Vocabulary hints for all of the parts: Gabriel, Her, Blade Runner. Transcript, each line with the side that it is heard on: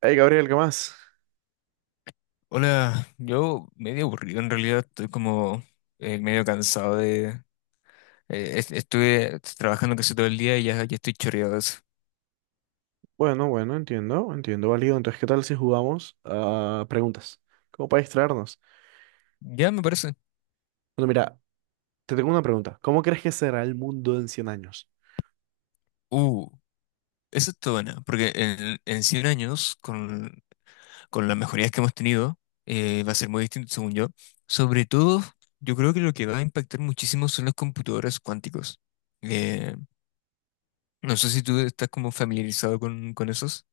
right: Hey Gabriel, ¿qué más?
left: Hola, yo medio aburrido en realidad, estoy como medio cansado de... estuve trabajando casi todo el día y ya estoy choreado de eso.
right: Bueno, bueno, entiendo, entiendo, válido. Entonces, ¿qué tal si jugamos a preguntas? ¿Cómo para distraernos?
left: Ya me parece.
right: Bueno, mira, te tengo una pregunta. ¿Cómo crees que será el mundo en 100 años?
left: Uh, Eso está buena, porque en 100 años, con las mejorías que hemos tenido, va a ser muy distinto según yo. Sobre todo, yo creo que lo que va a impactar muchísimo son los computadores cuánticos. Eh, no sé si tú estás como familiarizado con esos.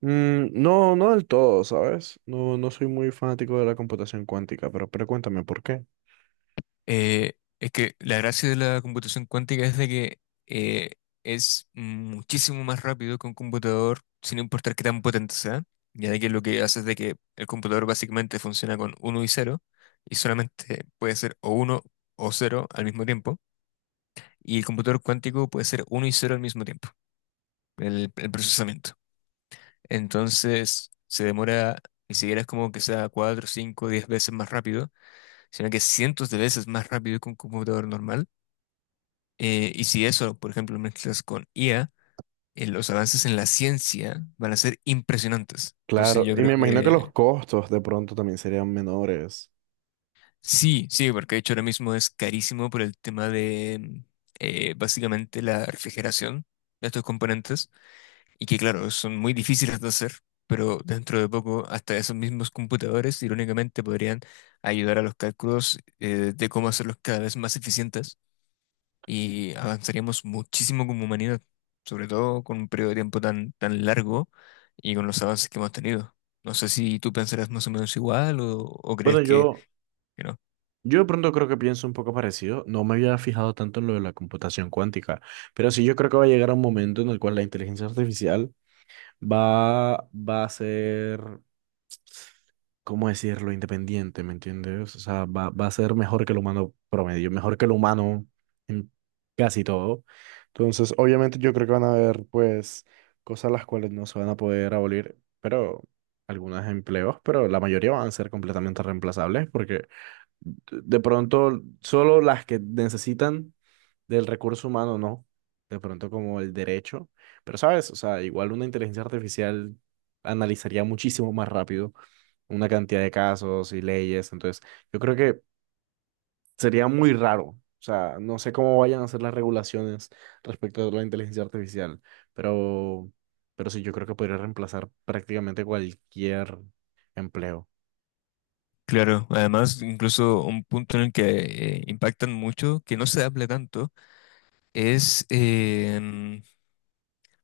right: Mm, no, no del todo, ¿sabes? No, no soy muy fanático de la computación cuántica, pero cuéntame por qué.
left: Eh, es que la gracia de la computación cuántica es de que eh, es muchísimo más rápido que un computador, sin importar qué tan potente sea, ya de que lo que hace es de que el computador básicamente funciona con uno y cero y solamente puede ser o uno o cero al mismo tiempo, y el computador cuántico puede ser uno y cero al mismo tiempo, el procesamiento. Entonces se demora, ni siquiera es como que sea 4, 5, 10 veces más rápido, sino que cientos de veces más rápido que un computador normal. Y si eso, por ejemplo, lo mezclas con IA, los avances en la ciencia van a ser impresionantes. Entonces
right: Claro,
left: yo
right: y me
left: creo
right: imagino que los
left: que
right: costos de pronto también serían menores.
left: sí, sí, porque de hecho ahora mismo es carísimo por el tema de básicamente la refrigeración de estos componentes y que claro, son muy difíciles de hacer, pero dentro de poco hasta esos mismos computadores irónicamente podrían ayudar a los cálculos, de cómo hacerlos cada vez más eficientes y avanzaríamos muchísimo como humanidad, sobre todo con un periodo de tiempo tan, tan largo y con los avances que hemos tenido. No sé si tú pensarás más o menos igual o
right: Bueno,
left: crees que,
right: yo,
left: que no.
right: yo de pronto creo que pienso un poco parecido. No me había fijado tanto en lo de la computación cuántica, pero sí yo creo que va a llegar a un momento en el cual la inteligencia artificial va a ser, ¿cómo decirlo? Independiente, ¿me entiendes? O sea, va a ser mejor que el humano promedio, mejor que el humano en casi todo. Entonces, obviamente yo creo que van a haber, pues, cosas las cuales no se van a poder abolir, pero algunos empleos, pero la mayoría van a ser completamente reemplazables porque de pronto solo las que necesitan del recurso humano, no, de pronto como el derecho, pero sabes, o sea, igual una inteligencia artificial analizaría muchísimo más rápido una cantidad de casos y leyes, entonces yo creo que sería muy raro, o sea, no sé cómo vayan a ser las regulaciones respecto a la inteligencia artificial, pero, pero sí, yo creo que podría reemplazar prácticamente cualquier empleo.
left: Claro, además, incluso un punto en el que impactan mucho, que no se habla tanto, es em,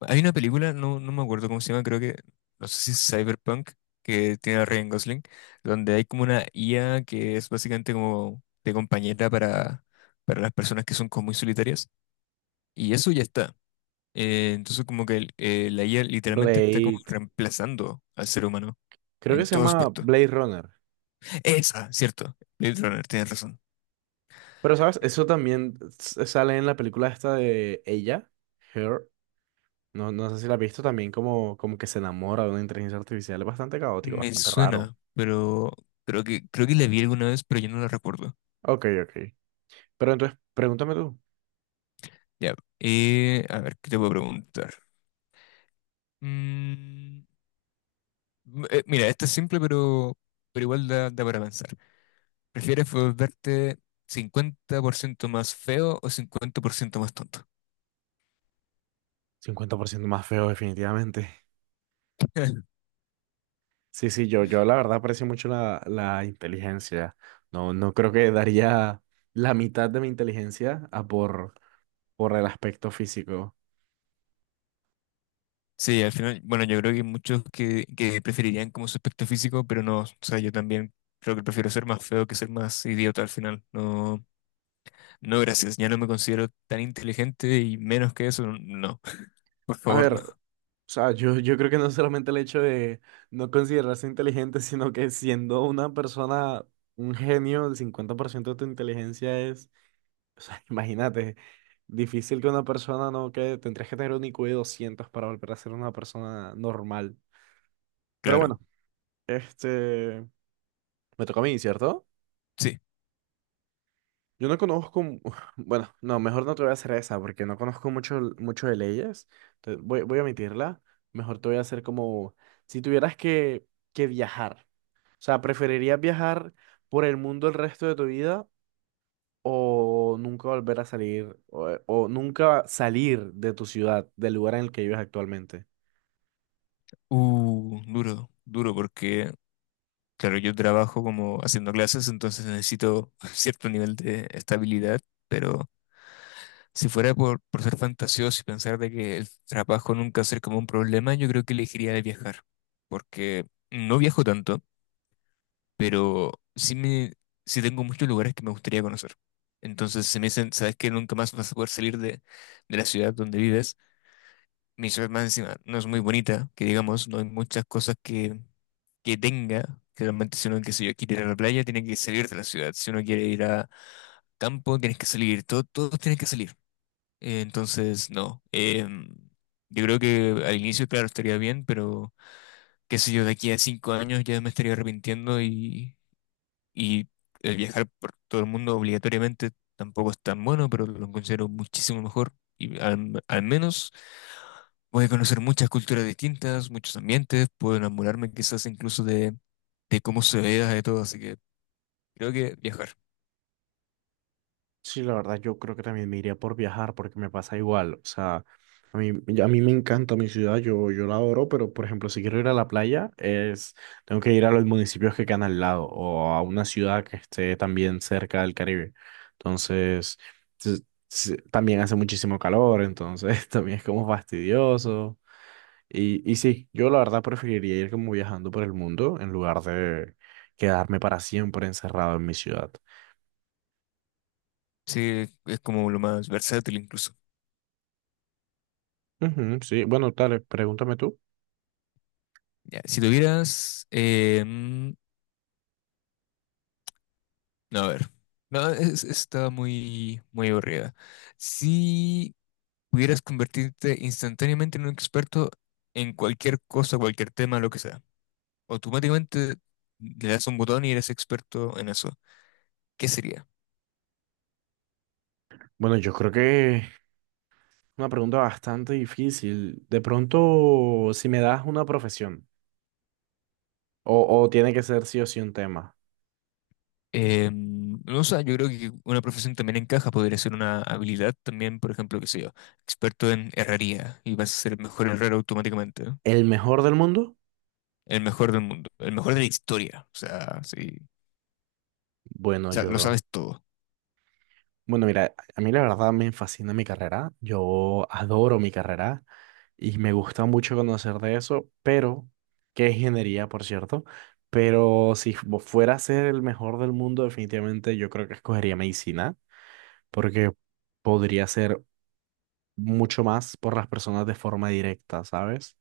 left: hay una película, no me acuerdo cómo se llama, creo que, no sé si es Cyberpunk, que tiene a Ryan Gosling, donde hay como una IA que es básicamente como de compañera para las personas que son como muy solitarias. Y eso ya está. Entonces como que la IA literalmente está como
right: Blade,
left: reemplazando al ser humano
right: creo que
left: en
right: se
left: todo
right: llama
left: aspecto.
right: Blade Runner.
left: Esa, cierto. Blade Runner, tienes razón.
right: Pero, ¿sabes? Eso también sale en la película esta de ella, Her. No, no sé si la has visto también, como, como que se enamora de una inteligencia artificial. Es bastante caótico,
left: Me
right: bastante raro.
left: suena, pero creo que la vi alguna vez, pero yo no la recuerdo.
right: Ok, ok. Pero entonces, pregúntame tú.
left: Ya, a ver, ¿qué te puedo preguntar? Mm, Mira, esto es simple, pero igual da para pensar. ¿Prefieres volverte 50% más feo o 50% más tonto?
right: 50% más feo, definitivamente. Sí, sí, yo la verdad aprecio mucho la inteligencia. No, no creo que daría la mitad de mi inteligencia a por el aspecto físico.
left: Sí, al final, bueno, yo creo que hay muchos que preferirían como su aspecto físico, pero no, o sea, yo también creo que prefiero ser más feo que ser más idiota al final. No, no, gracias, ya no me considero tan inteligente y menos que eso, no, por
right: A
left: favor,
right: ver, o
left: no.
right: sea, yo creo que no solamente el hecho de no considerarse inteligente, sino que siendo una persona, un genio, el 50% de tu inteligencia es, o sea, imagínate, difícil que una persona no quede, tendrías que tener un IQ de 200 para volver a ser una persona normal. Pero
left: Claro,
right: bueno, este, me toca a mí, ¿cierto?
left: sí.
right: Yo no conozco, mu- bueno, no, mejor no te voy a hacer esa porque no conozco mucho, mucho de leyes. Entonces, voy a omitirla. Mejor te voy a hacer como, si tuvieras que viajar. O sea, ¿preferirías viajar por el mundo el resto de tu vida o nunca volver a salir o nunca salir de tu ciudad, del lugar en el que vives actualmente?
left: Duro, duro, porque claro, yo trabajo como haciendo clases, entonces necesito cierto nivel de estabilidad, pero si fuera por ser fantasioso y pensar de que el trabajo nunca va a ser como un problema, yo creo que elegiría de viajar, porque no viajo tanto, pero sí, sí tengo muchos lugares que me gustaría conocer. Entonces, se me dicen, ¿sabes que nunca más vas a poder salir de la ciudad donde vives? Mi ciudad más encima no es muy bonita, que digamos, no hay muchas cosas que tenga. Realmente si uno, qué sé yo, quiere ir a la playa, tiene que salir de la ciudad. Si uno quiere ir a campo, tienes que salir. Todos tienen que salir. Entonces, no. Yo creo que al inicio, claro, estaría bien, pero qué sé yo, de aquí a 5 años ya me estaría arrepintiendo y y el viajar por todo el mundo obligatoriamente tampoco es tan bueno, pero lo considero muchísimo mejor. Y al menos voy a conocer muchas culturas distintas, muchos ambientes, puedo enamorarme quizás incluso de cómo se vea de todo. Así que creo que viajar,
right: Sí, la verdad, yo creo que también me iría por viajar porque me pasa igual. O sea, a mí, a mí me encanta mi ciudad, yo la adoro, pero por ejemplo, si quiero ir a la playa, tengo que ir a los municipios que quedan al lado o a una ciudad que esté también cerca del Caribe. Entonces, s- también hace muchísimo calor, entonces también es como fastidioso. Y sí, yo la verdad preferiría ir como viajando por el mundo en lugar de quedarme para siempre encerrado en mi ciudad.
left: sí, es como lo más versátil incluso.
right: Ujú, sí, bueno, dale, pregúntame tú.
left: Ya, si tuvieras, no, a ver. No, estaba muy, muy aburrida. Sí. Pudieras convertirte instantáneamente en un experto en cualquier cosa, cualquier tema, lo que sea. Automáticamente le das un botón y eres experto en eso. ¿Qué sería?
right: Bueno, yo creo que es una pregunta bastante difícil. De pronto, si me das una profesión, o tiene que ser sí o sí un tema.
left: No sé, yo creo que una profesión también encaja, podría ser una habilidad también, por ejemplo, qué sé yo, experto en herrería y vas a ser el mejor herrero automáticamente, ¿no?
right: ¿El mejor del mundo?
left: El mejor del mundo, el mejor de la historia, o sea, sí,
right: Bueno,
left: o sea, lo
right: yo.
left: sabes todo,
right: Bueno, mira, a mí la verdad me fascina mi carrera. Yo adoro mi carrera y me gusta mucho conocer de eso, pero, que es ingeniería, por cierto. Pero si fuera a ser el mejor del mundo, definitivamente yo creo que escogería medicina, porque podría ser mucho más por las personas de forma directa, ¿sabes?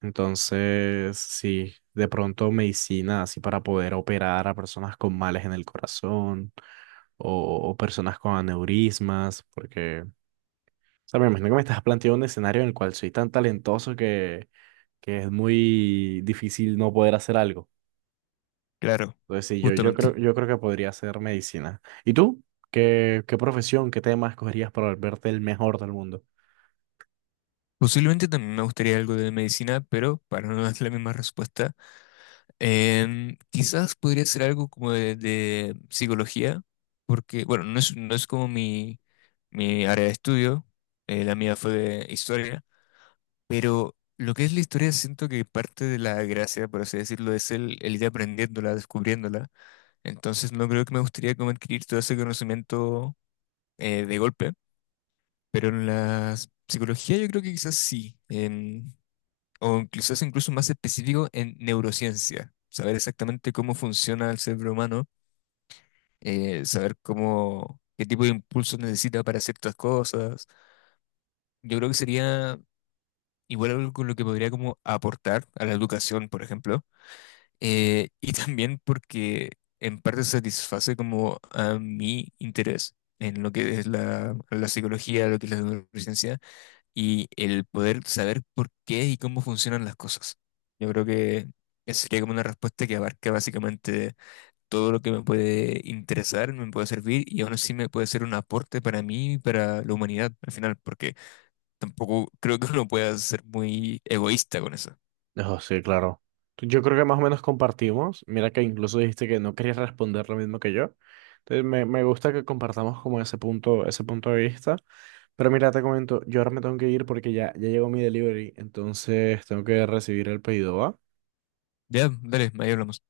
right: Entonces, sí, de pronto medicina así para poder operar a personas con males en el corazón o personas con aneurismas, porque, o sea, me imagino que me estás planteando un escenario en el cual soy tan talentoso que es muy difícil no poder hacer algo.
left: claro,
right: Entonces, sí,
left: justamente.
right: yo creo que podría hacer medicina. ¿Y tú? ¿Qué profesión, qué tema escogerías para volverte el mejor del mundo?
left: Posiblemente también me gustaría algo de medicina, pero para no dar la misma respuesta, quizás podría ser algo como de psicología, porque, bueno, no es como mi área de estudio, la mía fue de historia, pero lo que es la historia siento que parte de la gracia, por así decirlo, es el ir aprendiéndola, descubriéndola. Entonces no creo que me gustaría como adquirir todo ese conocimiento, de golpe, pero en la psicología yo creo que quizás sí. O incluso es incluso más específico en neurociencia, saber exactamente cómo funciona el cerebro humano, saber cómo, qué tipo de impulsos necesita para ciertas cosas. Yo creo que sería igual algo con lo que podría como aportar a la educación, por ejemplo, y también porque en parte satisface como a mi interés en lo que es la psicología, lo que es la neurociencia y el poder saber por qué y cómo funcionan las cosas. Yo creo que esa sería como una respuesta que abarca básicamente todo lo que me puede interesar, me puede servir y aún así me puede ser un aporte para mí y para la humanidad al final, porque tampoco creo que uno pueda ser muy egoísta con eso.
right: Oh, sí, claro. Yo creo que más o menos compartimos. Mira que incluso dijiste que no querías responder lo mismo que yo. Entonces me gusta que compartamos como ese punto de vista. Pero mira, te comento, yo ahora me tengo que ir porque ya, ya llegó mi delivery, entonces tengo que recibir el pedido, ¿va?
left: Ya, dale, ahí hablamos.